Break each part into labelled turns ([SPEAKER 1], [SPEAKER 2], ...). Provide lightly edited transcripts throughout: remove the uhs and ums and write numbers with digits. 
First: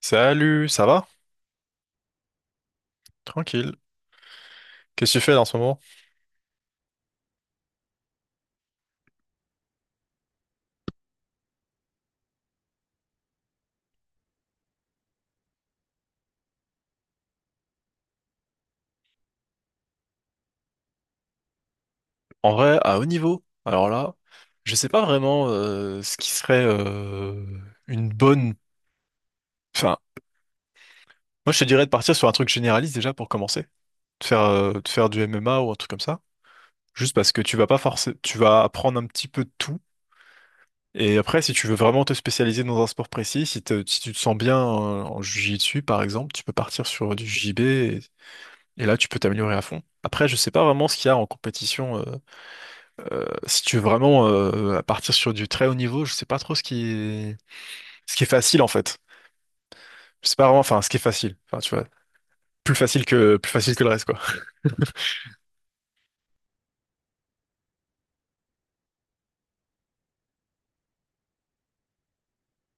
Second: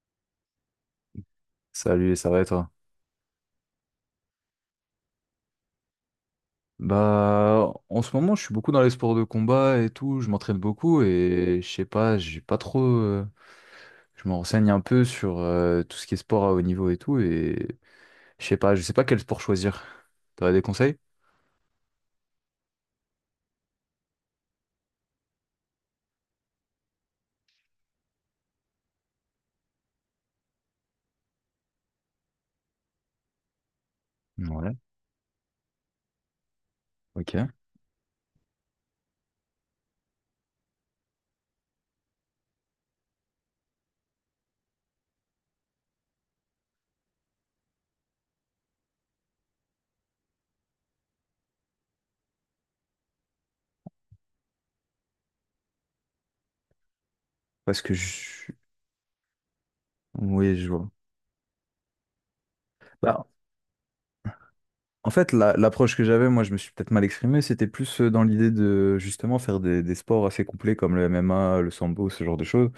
[SPEAKER 1] Salut, ça va?
[SPEAKER 2] Salut, ça va et toi?
[SPEAKER 1] Tranquille. Qu'est-ce que tu fais là en ce moment?
[SPEAKER 2] Bah, en ce moment, je suis beaucoup dans les sports de combat et tout, je m'entraîne beaucoup et je sais pas, j'ai pas trop. Je me renseigne un peu sur tout ce qui est sport à haut niveau et tout et je sais pas quel sport choisir. T'aurais des conseils?
[SPEAKER 1] En vrai, à haut niveau, alors là, je sais pas vraiment ce qui serait une bonne. Enfin, moi je te dirais de partir sur un truc généraliste déjà pour commencer. De faire, euh,
[SPEAKER 2] Ouais,
[SPEAKER 1] de faire du MMA ou un truc comme ça. Juste parce
[SPEAKER 2] ok.
[SPEAKER 1] que tu vas pas forcer, tu vas apprendre un petit peu de tout. Et après, si tu veux vraiment te spécialiser dans un sport précis, si tu te sens bien en jiu-jitsu par exemple, tu peux partir sur du JB et là tu peux t'améliorer à fond. Après, je sais pas vraiment ce qu'il y a en compétition. Si tu veux vraiment à partir sur du très haut niveau, je sais pas trop
[SPEAKER 2] Parce que
[SPEAKER 1] ce qui est
[SPEAKER 2] je...
[SPEAKER 1] facile en fait. Je sais pas
[SPEAKER 2] Oui,
[SPEAKER 1] vraiment,
[SPEAKER 2] je
[SPEAKER 1] enfin ce
[SPEAKER 2] vois.
[SPEAKER 1] qui est facile. Enfin tu vois, plus facile
[SPEAKER 2] Bah,
[SPEAKER 1] que plus facile que le reste quoi.
[SPEAKER 2] en fait, l'approche que j'avais, moi, je me suis peut-être mal exprimé, c'était plus dans l'idée de justement faire des sports assez complets comme le MMA, le sambo, ce genre de choses.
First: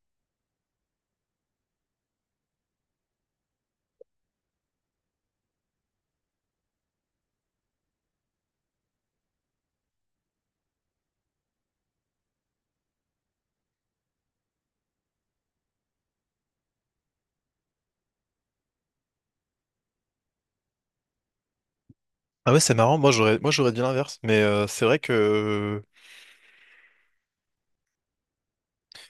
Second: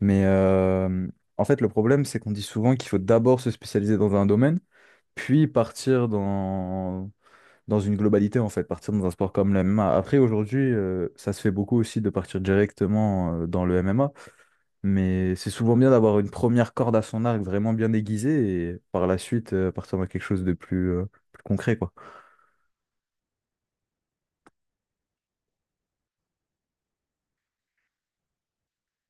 [SPEAKER 2] Mais en fait, le problème, c'est qu'on dit souvent qu'il faut d'abord se spécialiser dans un domaine, puis partir dans une globalité, en fait, partir dans un sport comme le MMA. Après, aujourd'hui, ça se fait beaucoup aussi de partir directement dans le MMA, mais c'est souvent bien d'avoir une première corde à son arc vraiment bien aiguisée et par la suite partir dans quelque chose de plus, plus concret, quoi.
[SPEAKER 1] Ah ouais, c'est marrant. Moi j'aurais dit l'inverse, mais c'est vrai que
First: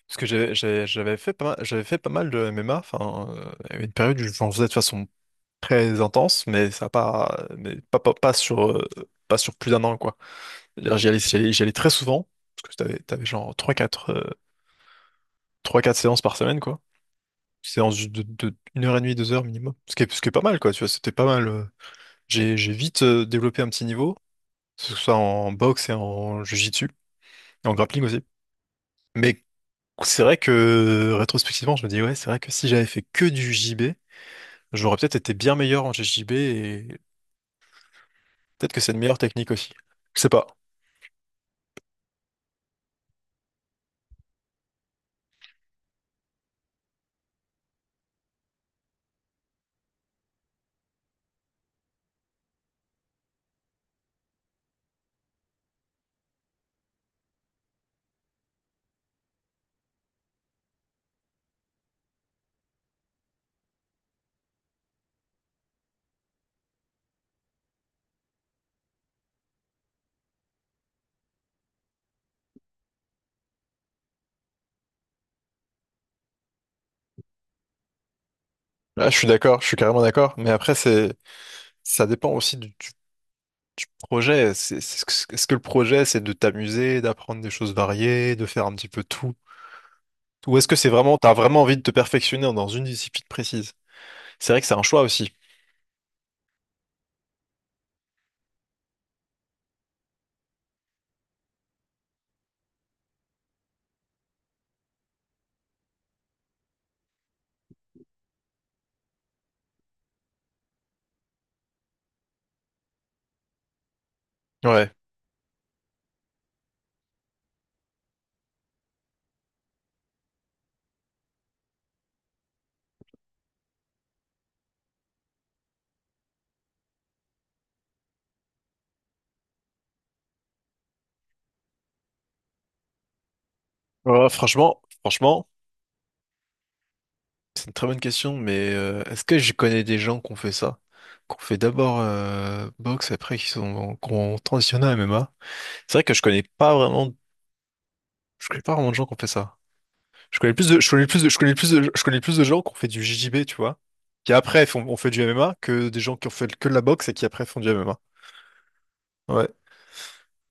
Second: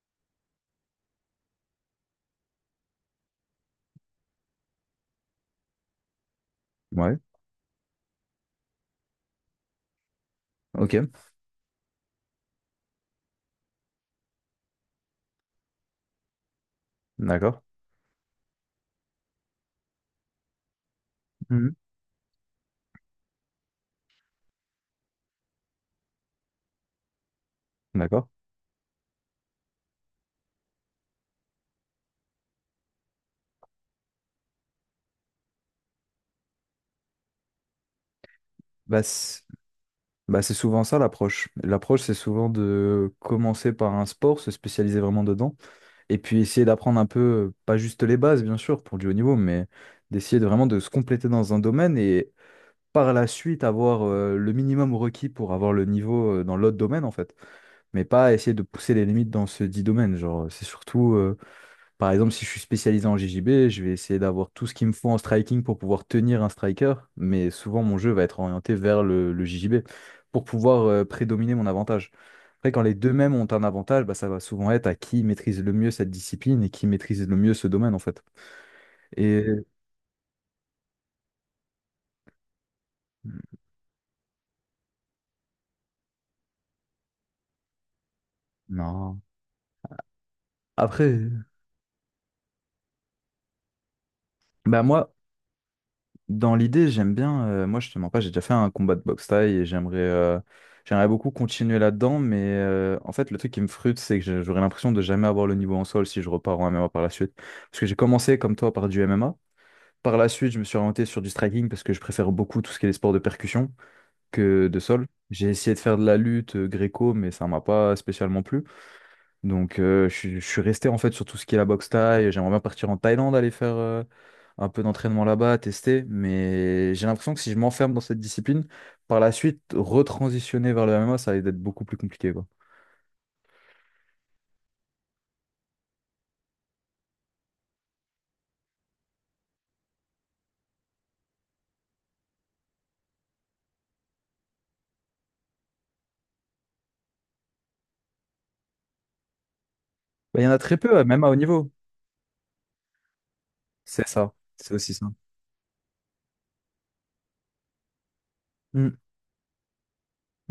[SPEAKER 1] parce que j'avais fait pas mal, j'avais fait pas mal de MMA. Enfin il y avait une période où j'en faisais de façon très intense, mais ça a
[SPEAKER 2] Ouais,
[SPEAKER 1] pas mais pas sur plus d'un an quoi.
[SPEAKER 2] ok,
[SPEAKER 1] C'est-à-dire, j'y allais très souvent parce que t'avais genre trois 4 séances par semaine quoi.
[SPEAKER 2] d'accord.
[SPEAKER 1] Séance de une heure et demie, deux heures minimum. Ce qui est pas mal, quoi, tu vois, c'était pas mal.
[SPEAKER 2] Mhm.
[SPEAKER 1] J'ai vite développé un petit niveau, que ce soit en boxe et en jiu-jitsu, et en grappling aussi.
[SPEAKER 2] D'accord.
[SPEAKER 1] Mais c'est vrai que, rétrospectivement, je me dis, ouais, c'est vrai que si j'avais fait que du JB, j'aurais peut-être été bien meilleur en JJB et peut-être que c'est une
[SPEAKER 2] Bah,
[SPEAKER 1] meilleure
[SPEAKER 2] c-
[SPEAKER 1] technique aussi. Je sais
[SPEAKER 2] Bah,
[SPEAKER 1] pas.
[SPEAKER 2] c'est souvent ça l'approche. L'approche, c'est souvent de commencer par un sport, se spécialiser vraiment dedans, et puis essayer d'apprendre un peu, pas juste les bases, bien sûr, pour du haut niveau, mais d'essayer de vraiment de se compléter dans un domaine et par la suite avoir le minimum requis pour avoir le niveau dans l'autre domaine, en fait. Mais pas essayer de pousser les limites dans ce dit domaine. Genre, c'est surtout, par exemple, si je suis spécialisé en JJB, je vais essayer d'avoir tout ce qu'il me faut en striking pour pouvoir tenir un striker, mais souvent mon jeu va être orienté vers le JJB pour pouvoir prédominer mon avantage. Après, quand les deux mêmes ont un avantage, bah, ça va souvent être à qui maîtrise le mieux cette discipline et qui maîtrise le mieux ce domaine en fait.
[SPEAKER 1] Là, je suis
[SPEAKER 2] Et
[SPEAKER 1] d'accord, je suis carrément d'accord. Mais après, ça dépend aussi du projet. Est-ce que le projet, c'est de t'amuser, d'apprendre des choses variées, de faire un petit peu
[SPEAKER 2] non.
[SPEAKER 1] tout? Ou est-ce que
[SPEAKER 2] Après,
[SPEAKER 1] t'as vraiment envie de te perfectionner dans une discipline précise? C'est vrai que c'est un
[SPEAKER 2] bah
[SPEAKER 1] choix
[SPEAKER 2] moi,
[SPEAKER 1] aussi.
[SPEAKER 2] dans l'idée, j'aime bien. Moi, je te mens pas, j'ai déjà fait un combat de boxe thaï et j'aimerais j'aimerais beaucoup continuer là-dedans. Mais en fait, le truc qui me frustre, c'est que j'aurais l'impression de jamais avoir le niveau en sol si je repars en MMA par la suite. Parce que j'ai commencé, comme toi, par du MMA. Par la suite, je me suis orienté sur du striking parce que je préfère beaucoup tout ce qui est les sports de percussion que de
[SPEAKER 1] Ouais.
[SPEAKER 2] sol. J'ai essayé de faire de la lutte gréco, mais ça m'a pas spécialement plu. Donc, je suis resté en fait sur tout ce qui est la boxe thaï. J'aimerais bien partir en Thaïlande, aller faire un peu d'entraînement là-bas, tester. Mais j'ai l'impression que si je m'enferme dans cette discipline, par la suite, retransitionner vers le MMA, ça va être beaucoup plus compliqué, quoi.
[SPEAKER 1] Ouais, franchement, c'est une très bonne question, mais est-ce que je connais des gens qui ont fait ça? Qu'on fait d'abord boxe, après qui ont transitionné à MMA. C'est vrai que je connais pas vraiment de gens qui ont fait ça.
[SPEAKER 2] Bah, il y en a très peu, même à haut niveau.
[SPEAKER 1] Je connais plus de gens qui ont fait du JJB, tu vois,
[SPEAKER 2] C'est
[SPEAKER 1] qui
[SPEAKER 2] ça.
[SPEAKER 1] après
[SPEAKER 2] C'est aussi
[SPEAKER 1] ont
[SPEAKER 2] ça.
[SPEAKER 1] fait du MMA que des gens qui ont fait que de la boxe et qui après font du MMA.
[SPEAKER 2] Mm.
[SPEAKER 1] Ouais.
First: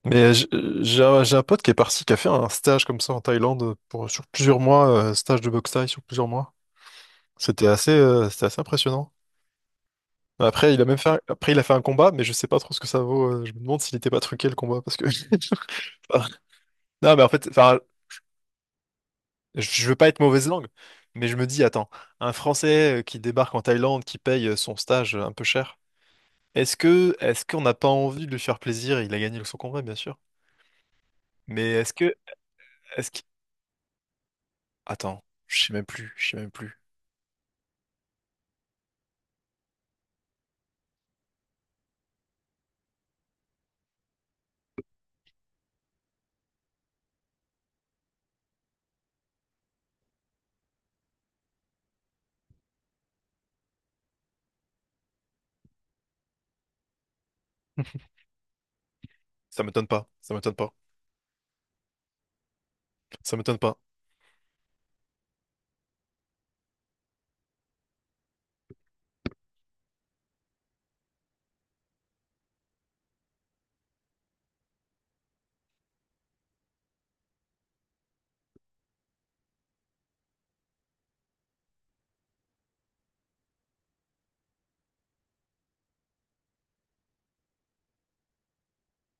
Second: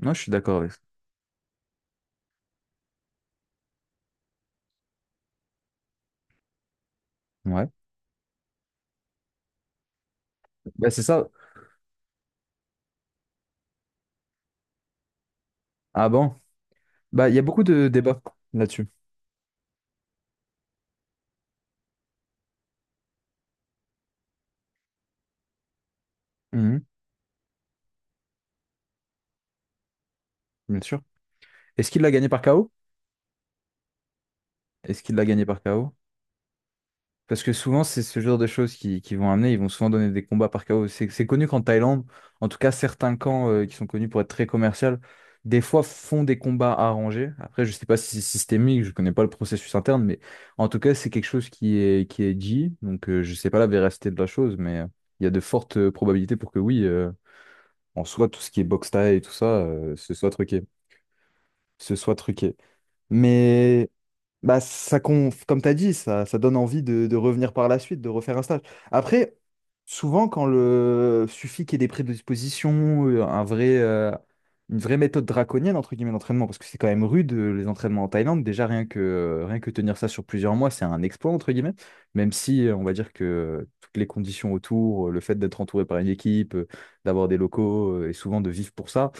[SPEAKER 2] Non, je suis
[SPEAKER 1] Mais
[SPEAKER 2] d'accord avec ça.
[SPEAKER 1] j'ai un pote qui est parti, qui a fait un stage comme ça en Thaïlande sur plusieurs mois, stage de boxe thaï sur plusieurs mois. C'était
[SPEAKER 2] Ouais.
[SPEAKER 1] assez, euh, c'était assez impressionnant. Après, il a
[SPEAKER 2] Bah,
[SPEAKER 1] même
[SPEAKER 2] c'est
[SPEAKER 1] fait, un-
[SPEAKER 2] ça.
[SPEAKER 1] après, il a fait un combat, mais je sais pas trop ce que ça vaut. Je me demande s'il n'était pas truqué le combat parce que.
[SPEAKER 2] Ah bon?
[SPEAKER 1] Non, mais en
[SPEAKER 2] Bah, il y a
[SPEAKER 1] fait,
[SPEAKER 2] beaucoup
[SPEAKER 1] enfin,
[SPEAKER 2] de débats là-dessus.
[SPEAKER 1] je veux pas être mauvaise langue, mais je me dis, attends, un Français qui débarque en Thaïlande, qui paye son stage un peu cher,
[SPEAKER 2] Mhm,
[SPEAKER 1] est-ce qu'on n'a pas envie de lui faire plaisir? Il a gagné son combat, bien sûr.
[SPEAKER 2] bien sûr.
[SPEAKER 1] Mais
[SPEAKER 2] Est-ce
[SPEAKER 1] est-ce
[SPEAKER 2] qu'il l'a
[SPEAKER 1] que,
[SPEAKER 2] gagné par KO?
[SPEAKER 1] est-ce que.
[SPEAKER 2] Est-ce qu'il
[SPEAKER 1] Attends,
[SPEAKER 2] l'a gagné par KO?
[SPEAKER 1] je sais même plus.
[SPEAKER 2] Parce que souvent, c'est ce genre de choses qui vont amener, ils vont souvent donner des combats par KO. C'est connu qu'en Thaïlande, en tout cas, certains camps qui sont connus pour être très commerciaux, des fois font des combats arrangés. Après, je sais pas si c'est systémique, je connais pas le processus interne, mais en tout cas, c'est quelque chose qui est dit. Donc, je sais pas la véracité de la chose, mais il y a de fortes probabilités pour que oui, en soi, tout ce qui est boxe thaï et tout ça,
[SPEAKER 1] Ça m'étonne pas,
[SPEAKER 2] ce soit
[SPEAKER 1] ça m'étonne
[SPEAKER 2] truqué.
[SPEAKER 1] pas,
[SPEAKER 2] Ce soit truqué.
[SPEAKER 1] ça m'étonne pas.
[SPEAKER 2] Mais bah, ça, comme tu as dit, ça donne envie de revenir par la suite, de refaire un stage. Après, souvent, quand le suffit qu'il y ait des prédispositions, un vrai, une vraie méthode draconienne, entre guillemets, d'entraînement, parce que c'est quand même rude, les entraînements en Thaïlande. Déjà, rien que, rien que tenir ça sur plusieurs mois, c'est un exploit, entre guillemets. Même si, on va dire que toutes les conditions autour, le fait d'être entouré par une équipe, d'avoir des locaux, et souvent de vivre pour ça,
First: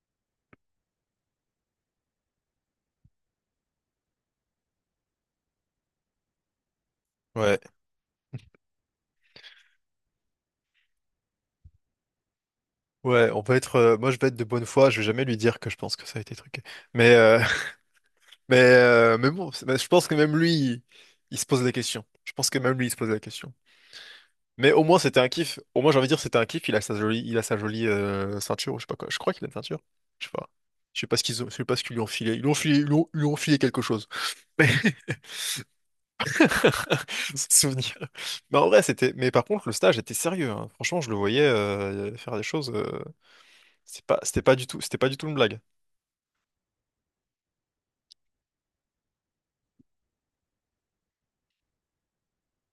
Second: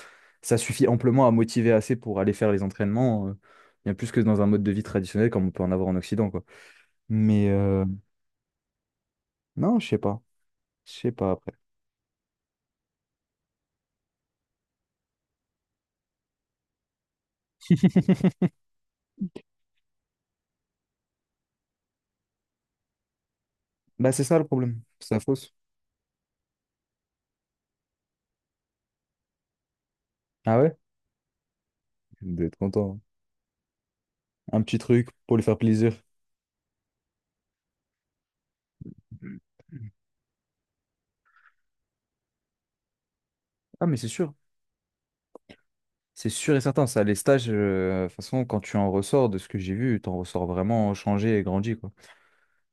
[SPEAKER 2] ça suffit amplement à motiver assez pour aller faire les entraînements. Bien plus que dans un mode de vie traditionnel comme on peut en avoir en Occident, quoi. Mais
[SPEAKER 1] Ouais,
[SPEAKER 2] non, je sais pas. Je sais pas après.
[SPEAKER 1] ouais, moi je vais être de bonne foi, je vais jamais lui dire que je pense que ça a été truqué. Mais, mais bon, mais je pense que même lui, il se pose la question. Je pense que même lui, il se pose la question.
[SPEAKER 2] Bah, c'est ça le
[SPEAKER 1] Mais
[SPEAKER 2] problème.
[SPEAKER 1] au moins
[SPEAKER 2] C'est
[SPEAKER 1] c'était
[SPEAKER 2] la
[SPEAKER 1] un
[SPEAKER 2] fausse.
[SPEAKER 1] kiff. Au moins j'ai envie de dire c'était un kiff. Il a sa jolie ceinture, ou je sais pas quoi. Je crois qu'il a une ceinture. Je sais pas.
[SPEAKER 2] Ah ouais?
[SPEAKER 1] Je sais pas ce qu'ils lui ont filé. Ils lui ont
[SPEAKER 2] D'être
[SPEAKER 1] filé, ils lui
[SPEAKER 2] content.
[SPEAKER 1] ont, ils lui ont filé quelque chose.
[SPEAKER 2] Un
[SPEAKER 1] Mais
[SPEAKER 2] petit truc pour lui faire plaisir.
[SPEAKER 1] souvenir. Mais en vrai c'était. Mais par contre le stage était sérieux, hein. Franchement je le voyais faire des choses.
[SPEAKER 2] Ah, mais
[SPEAKER 1] C'est
[SPEAKER 2] c'est
[SPEAKER 1] pas,
[SPEAKER 2] sûr.
[SPEAKER 1] c'était pas du tout, c'était pas du tout une blague.
[SPEAKER 2] C'est sûr et certain. Ça, les stages, de toute façon, quand tu en ressors de ce que j'ai vu, tu en ressors vraiment changé et grandi, quoi.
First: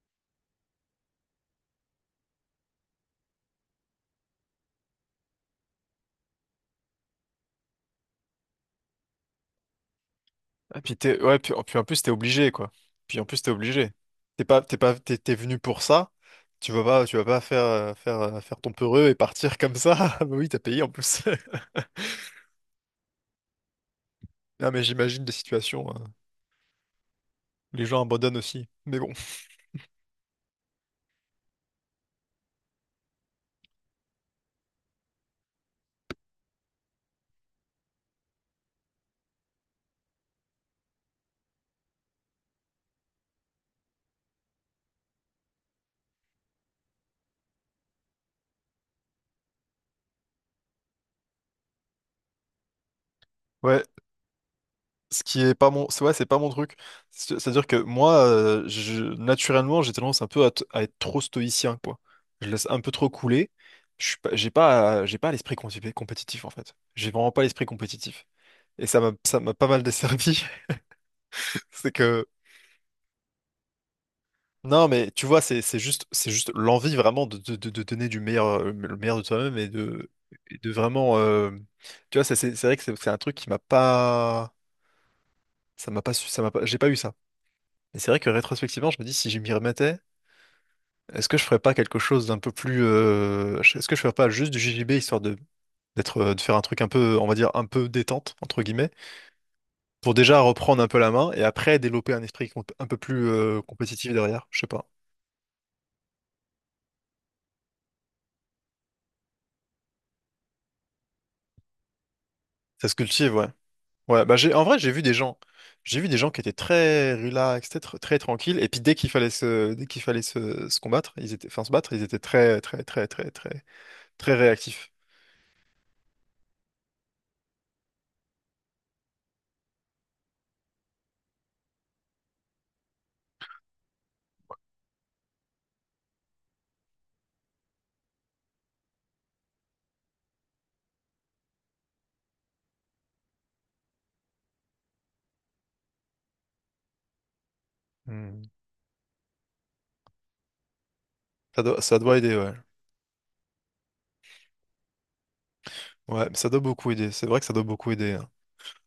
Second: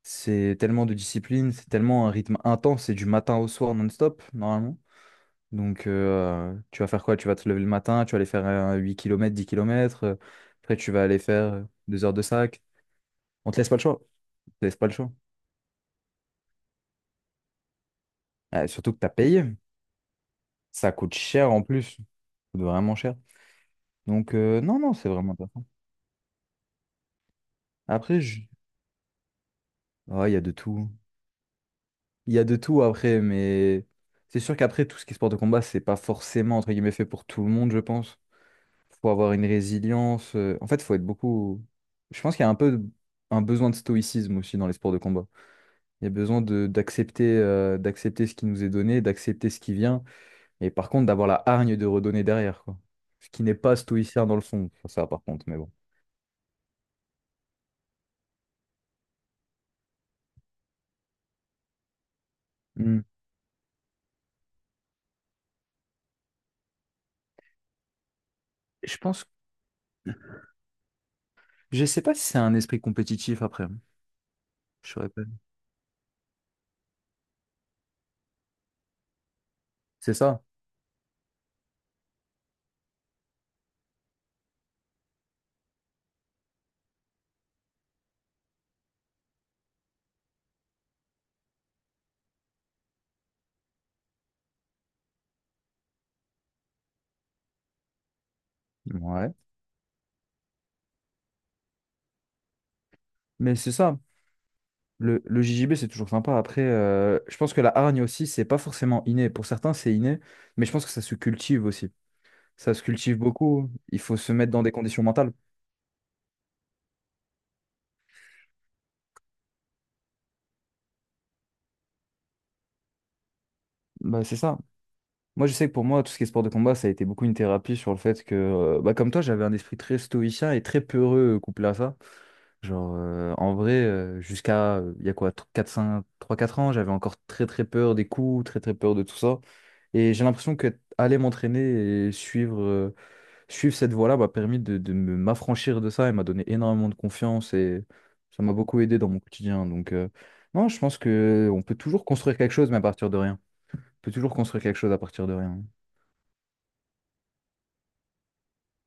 [SPEAKER 2] C'est tellement de discipline, c'est tellement un rythme intense, c'est du matin au soir non-stop, normalement. Donc, tu vas faire quoi? Tu vas te lever le matin, tu vas aller faire 8 kilomètres 10 kilomètres km. Après,
[SPEAKER 1] Ah,
[SPEAKER 2] tu vas aller
[SPEAKER 1] ouais, puis,
[SPEAKER 2] faire
[SPEAKER 1] puis en plus
[SPEAKER 2] deux
[SPEAKER 1] t'es
[SPEAKER 2] heures de
[SPEAKER 1] obligé
[SPEAKER 2] sac.
[SPEAKER 1] quoi. Puis en plus
[SPEAKER 2] On
[SPEAKER 1] t'es
[SPEAKER 2] te laisse pas le
[SPEAKER 1] obligé.
[SPEAKER 2] choix.
[SPEAKER 1] T'es
[SPEAKER 2] On
[SPEAKER 1] pas,
[SPEAKER 2] te laisse
[SPEAKER 1] t'es
[SPEAKER 2] pas le
[SPEAKER 1] pas,
[SPEAKER 2] choix.
[SPEAKER 1] t'es, t'es venu pour ça. Tu vas pas faire ton
[SPEAKER 2] Surtout que tu
[SPEAKER 1] peureux
[SPEAKER 2] as
[SPEAKER 1] et
[SPEAKER 2] payé.
[SPEAKER 1] partir comme ça. Ah, bah oui, t'as payé en
[SPEAKER 2] Ça coûte
[SPEAKER 1] plus.
[SPEAKER 2] cher en plus. Ça coûte vraiment cher. Donc,
[SPEAKER 1] Non
[SPEAKER 2] non,
[SPEAKER 1] mais
[SPEAKER 2] non, c'est
[SPEAKER 1] j'imagine des
[SPEAKER 2] vraiment intéressant.
[SPEAKER 1] situations, où les gens
[SPEAKER 2] Après,
[SPEAKER 1] abandonnent
[SPEAKER 2] je...
[SPEAKER 1] aussi. Mais bon.
[SPEAKER 2] oh, il y a de tout. Il y a de tout après, mais c'est sûr qu'après, tout ce qui est sport de combat, c'est pas forcément, entre guillemets, fait pour tout le monde, je pense. Faut avoir une résilience. En fait, faut être beaucoup. Je pense qu'il y a un peu un besoin de stoïcisme aussi dans les sports de combat. Il y a besoin de d'accepter d'accepter ce qui nous est donné, d'accepter ce qui vient, et par contre d'avoir la hargne de redonner derrière, quoi. Ce qui n'est pas
[SPEAKER 1] Ouais,
[SPEAKER 2] stoïcien dans le fond, ça
[SPEAKER 1] ce
[SPEAKER 2] par
[SPEAKER 1] qui
[SPEAKER 2] contre,
[SPEAKER 1] est
[SPEAKER 2] mais
[SPEAKER 1] pas
[SPEAKER 2] bon.
[SPEAKER 1] mon, c'est ouais, c'est pas mon truc. C'est-à-dire que moi, je, naturellement, j'ai tendance un peu à être trop stoïcien, quoi. Je laisse un peu
[SPEAKER 2] Hmm.
[SPEAKER 1] trop couler. Je suis pas, j'ai pas, j'ai pas l'esprit compétitif, en fait. J'ai vraiment pas l'esprit compétitif. Et
[SPEAKER 2] Je pense,
[SPEAKER 1] ça m'a pas mal desservi.
[SPEAKER 2] je
[SPEAKER 1] C'est
[SPEAKER 2] sais pas si
[SPEAKER 1] que,
[SPEAKER 2] c'est un esprit compétitif après. Hein.
[SPEAKER 1] non,
[SPEAKER 2] Je saurais
[SPEAKER 1] mais
[SPEAKER 2] pas.
[SPEAKER 1] tu vois, c'est juste l'envie vraiment de, de donner du meilleur, le meilleur de toi-même et
[SPEAKER 2] C'est ça.
[SPEAKER 1] et de vraiment, tu vois, ça, c'est vrai que c'est un truc qui m'a pas, ça m'a pas, j'ai pas eu ça. Et c'est vrai que rétrospectivement, je me dis, si je m'y remettais, est-ce que je ferais pas quelque chose d'un peu plus. Est-ce que je ferais pas juste du JJB, histoire de d'être, de faire un truc un peu, on va dire, un peu détente, entre guillemets,
[SPEAKER 2] Ouais.
[SPEAKER 1] pour déjà reprendre un peu la main et après développer un esprit un peu plus
[SPEAKER 2] Mais c'est ça.
[SPEAKER 1] compétitif derrière, je sais pas.
[SPEAKER 2] Le JJB, c'est toujours sympa. Après, je pense que la hargne aussi, c'est pas forcément inné. Pour certains, c'est inné, mais je pense que ça se cultive aussi. Ça se
[SPEAKER 1] Ça se
[SPEAKER 2] cultive
[SPEAKER 1] cultive, ouais.
[SPEAKER 2] beaucoup. Il faut
[SPEAKER 1] Ouais,
[SPEAKER 2] se
[SPEAKER 1] bah
[SPEAKER 2] mettre dans
[SPEAKER 1] en
[SPEAKER 2] des
[SPEAKER 1] vrai,
[SPEAKER 2] conditions mentales.
[SPEAKER 1] j'ai vu des gens qui étaient très relax, très, très tranquilles, et puis dès qu'il fallait se combattre, ils étaient, enfin se battre, ils étaient très, très, très, très, très,
[SPEAKER 2] Bah,
[SPEAKER 1] très
[SPEAKER 2] c'est ça.
[SPEAKER 1] réactifs.
[SPEAKER 2] Moi, je sais que pour moi, tout ce qui est sport de combat, ça a été beaucoup une thérapie sur le fait que, bah, comme toi, j'avais un esprit très stoïcien et très peureux couplé à ça. Genre, en vrai, jusqu'à, il y a quoi, 4, 5, 3, 4 ans, j'avais encore très, très peur des coups, très, très peur de tout ça. Et j'ai l'impression que aller m'entraîner et suivre, suivre cette voie-là m'a permis de, m'affranchir de ça et m'a donné énormément de confiance et ça
[SPEAKER 1] Hmm.
[SPEAKER 2] m'a beaucoup aidé dans mon quotidien. Donc, non, je pense que on
[SPEAKER 1] Ça
[SPEAKER 2] peut
[SPEAKER 1] doit, ça
[SPEAKER 2] toujours
[SPEAKER 1] doit aider,
[SPEAKER 2] construire quelque
[SPEAKER 1] ouais.
[SPEAKER 2] chose, mais à partir de rien. On peut toujours construire quelque chose à partir de rien.
[SPEAKER 1] Ouais, ça doit beaucoup aider. C'est vrai que ça doit beaucoup aider, hein.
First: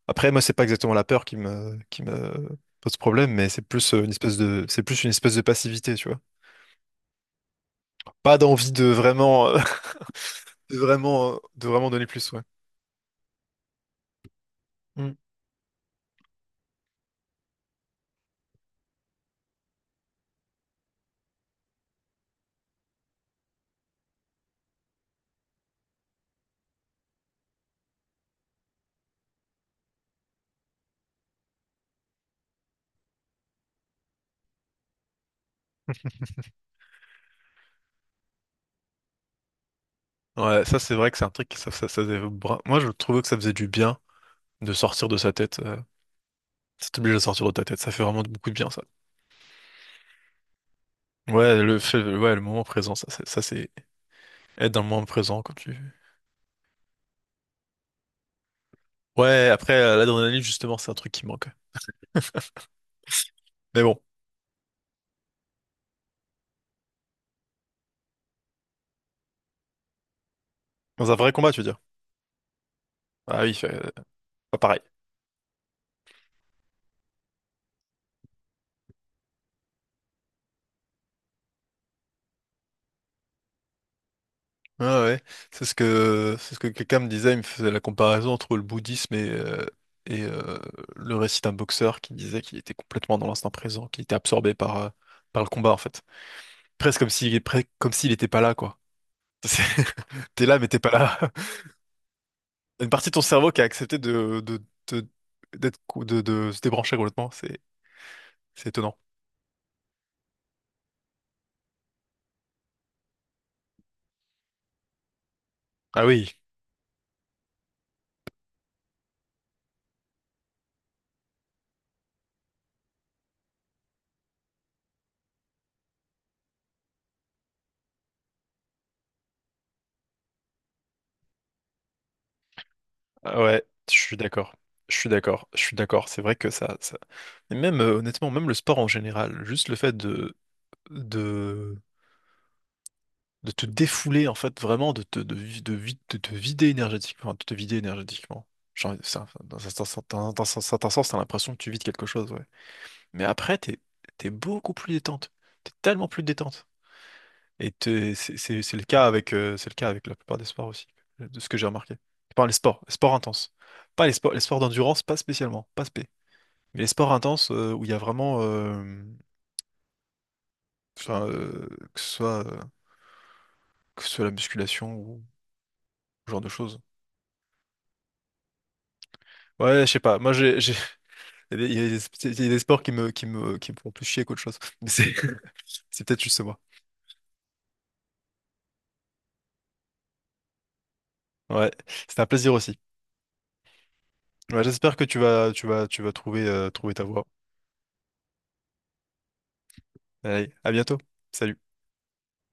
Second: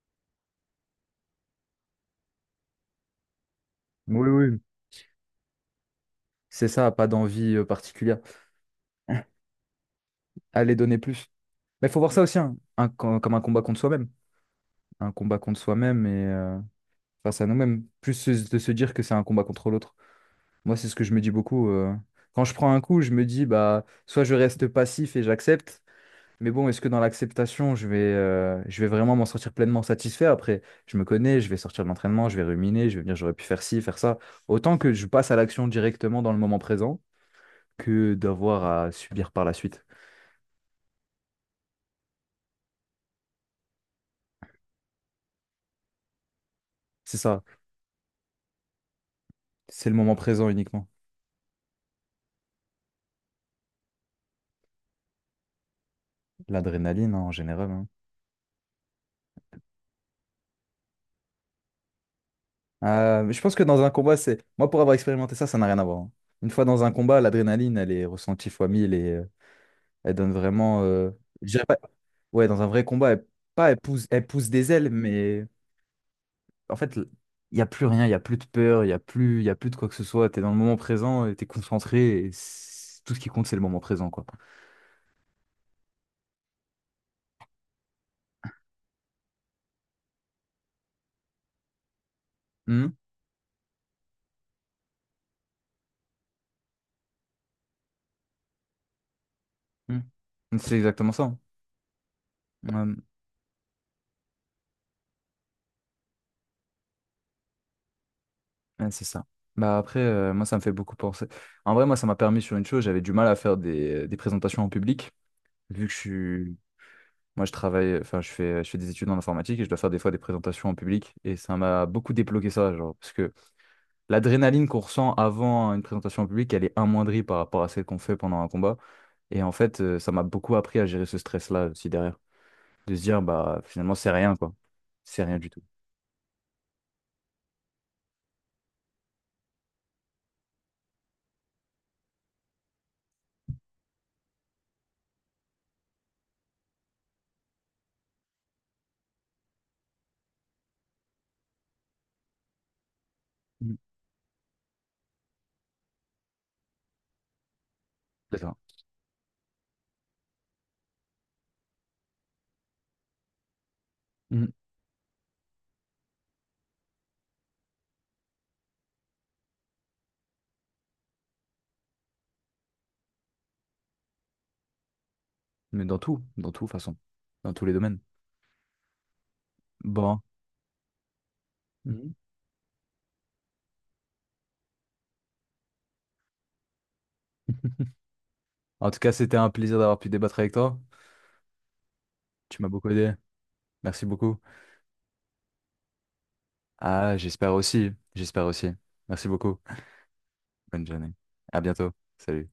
[SPEAKER 1] Après, moi, c'est pas exactement la peur qui me pose problème, mais c'est plus
[SPEAKER 2] Oui, oui.
[SPEAKER 1] une espèce de passivité, tu vois.
[SPEAKER 2] C'est ça, pas d'envie particulière.
[SPEAKER 1] Pas d'envie de
[SPEAKER 2] Allez donner plus.
[SPEAKER 1] de
[SPEAKER 2] Mais
[SPEAKER 1] vraiment
[SPEAKER 2] il faut
[SPEAKER 1] donner
[SPEAKER 2] voir ça
[SPEAKER 1] plus,
[SPEAKER 2] aussi,
[SPEAKER 1] ouais.
[SPEAKER 2] hein, comme un combat contre soi-même.
[SPEAKER 1] Hmm.
[SPEAKER 2] Un combat contre soi-même et face à nous-mêmes. Plus de se dire que c'est un combat contre l'autre. Moi, c'est ce que je me dis beaucoup. Quand je prends un coup, je me dis, bah, soit je reste passif et j'accepte, mais bon, est-ce que dans l'acceptation, je vais vraiment m'en sortir pleinement satisfait? Après, je me connais, je vais sortir de l'entraînement, je vais ruminer, je vais me dire, j'aurais pu faire ci, faire ça. Autant que je passe à l'action directement dans le moment présent que d'avoir à subir par la suite.
[SPEAKER 1] Ouais, ça, c'est vrai que c'est un truc qui, ça faisait bra- Moi, je trouvais que ça faisait du bien. De sortir de sa tête. Ça t'oblige
[SPEAKER 2] C'est
[SPEAKER 1] à
[SPEAKER 2] ça.
[SPEAKER 1] sortir de ta tête. Ça fait vraiment beaucoup de bien, ça.
[SPEAKER 2] C'est le moment présent uniquement.
[SPEAKER 1] Ouais, ouais, le moment présent, ça, c'est, être dans le moment présent quand tu.
[SPEAKER 2] L'adrénaline hein, en général. Hein.
[SPEAKER 1] Ouais, après, l'adrénaline, justement, c'est un truc qui manque.
[SPEAKER 2] Je pense que
[SPEAKER 1] Mais
[SPEAKER 2] dans un
[SPEAKER 1] bon,
[SPEAKER 2] combat, c'est. Moi, pour avoir expérimenté ça, ça n'a rien à voir. Hein. Une fois dans un combat, l'adrénaline, elle est ressentie fois 1000 et elle donne vraiment.
[SPEAKER 1] dans un vrai
[SPEAKER 2] Je
[SPEAKER 1] combat, tu veux
[SPEAKER 2] dirais
[SPEAKER 1] dire.
[SPEAKER 2] pas- Ouais, dans un vrai combat, elle,
[SPEAKER 1] Ah oui,
[SPEAKER 2] pas elle pousse, elle pousse
[SPEAKER 1] pas
[SPEAKER 2] des
[SPEAKER 1] pareil.
[SPEAKER 2] ailes, mais en fait, il n'y a plus rien, il n'y a plus de peur, il n'y a plus, il y a plus de quoi que ce soit. Tu es dans le moment présent, tu es concentré et tout ce qui compte, c'est le moment présent, quoi.
[SPEAKER 1] Ah ouais, c'est ce que quelqu'un me disait, il me faisait la comparaison entre le bouddhisme et le récit d'un boxeur qui disait qu'il était
[SPEAKER 2] Hum,
[SPEAKER 1] complètement dans l'instant présent, qu'il était absorbé par le combat, en fait. Presque comme s'il était pas là, quoi. C'est-
[SPEAKER 2] hum.
[SPEAKER 1] T'es là, mais
[SPEAKER 2] C'est
[SPEAKER 1] t'es pas
[SPEAKER 2] exactement
[SPEAKER 1] là.
[SPEAKER 2] ça. Hein.
[SPEAKER 1] Une
[SPEAKER 2] Mmh.
[SPEAKER 1] partie de ton cerveau qui a accepté de, d'être, cou- de se débrancher complètement. C'est
[SPEAKER 2] Ouais,
[SPEAKER 1] étonnant.
[SPEAKER 2] c'est ça. Bah après, moi, ça me fait beaucoup penser. En vrai, moi, ça m'a permis sur une chose, j'avais du mal à faire des présentations en public, vu que je
[SPEAKER 1] Ah oui,
[SPEAKER 2] suis... Moi, je travaille, enfin, je fais des études en informatique et je dois faire des fois des présentations en public. Et ça m'a beaucoup débloqué ça, genre, parce que l'adrénaline qu'on ressent avant une présentation en public, elle est amoindrie par rapport à celle qu'on fait pendant un combat. Et en fait, ça m'a beaucoup appris à gérer ce stress-là aussi derrière. De se dire,
[SPEAKER 1] ah
[SPEAKER 2] bah,
[SPEAKER 1] ouais, je
[SPEAKER 2] finalement, c'est
[SPEAKER 1] suis
[SPEAKER 2] rien, quoi.
[SPEAKER 1] d'accord. Je suis
[SPEAKER 2] C'est rien
[SPEAKER 1] d'accord,
[SPEAKER 2] du
[SPEAKER 1] je
[SPEAKER 2] tout.
[SPEAKER 1] suis d'accord. C'est vrai que ça, ça. Et même, honnêtement, même le sport en général, juste le fait de, de te défouler, en fait, vraiment, de te vider énergétiquement, enfin, de te vider énergétiquement. Genre, dans un certain sens, t'as l'impression que tu vides quelque chose, ouais. Mais après,
[SPEAKER 2] Mhm.
[SPEAKER 1] t'es beaucoup plus détente. T'es tellement plus détente. Et t'es- c'est
[SPEAKER 2] C'est ça.
[SPEAKER 1] c'est- c'est le cas avec, c'est le cas avec la plupart des sports aussi, de ce que j'ai remarqué. Je les sports intenses. Pas les
[SPEAKER 2] Mhm.
[SPEAKER 1] sports d'endurance, pas spécialement, pas spé. Mais les sports intenses où il y a vraiment, enfin, que ce soit, euh, que ce soit la musculation ou
[SPEAKER 2] Mais
[SPEAKER 1] ce genre de
[SPEAKER 2] dans tout,
[SPEAKER 1] choses.
[SPEAKER 2] façon. Dans tous les domaines.
[SPEAKER 1] Ouais, je sais pas.
[SPEAKER 2] Bon.
[SPEAKER 1] Moi, il y a des, il y a des il y a des sports qui me font plus chier qu'autre chose. Mais c'est peut-être juste moi.
[SPEAKER 2] En tout cas, c'était un plaisir d'avoir pu débattre avec toi.
[SPEAKER 1] Ouais, c'était un plaisir
[SPEAKER 2] Tu m'as
[SPEAKER 1] aussi.
[SPEAKER 2] beaucoup aidé. Merci beaucoup.
[SPEAKER 1] Ouais, j'espère que tu vas trouver ta
[SPEAKER 2] Ah,
[SPEAKER 1] voie.
[SPEAKER 2] j'espère aussi. J'espère aussi. Merci beaucoup.
[SPEAKER 1] Allez, à
[SPEAKER 2] Bonne
[SPEAKER 1] bientôt.
[SPEAKER 2] journée.
[SPEAKER 1] Salut.
[SPEAKER 2] À bientôt. Salut.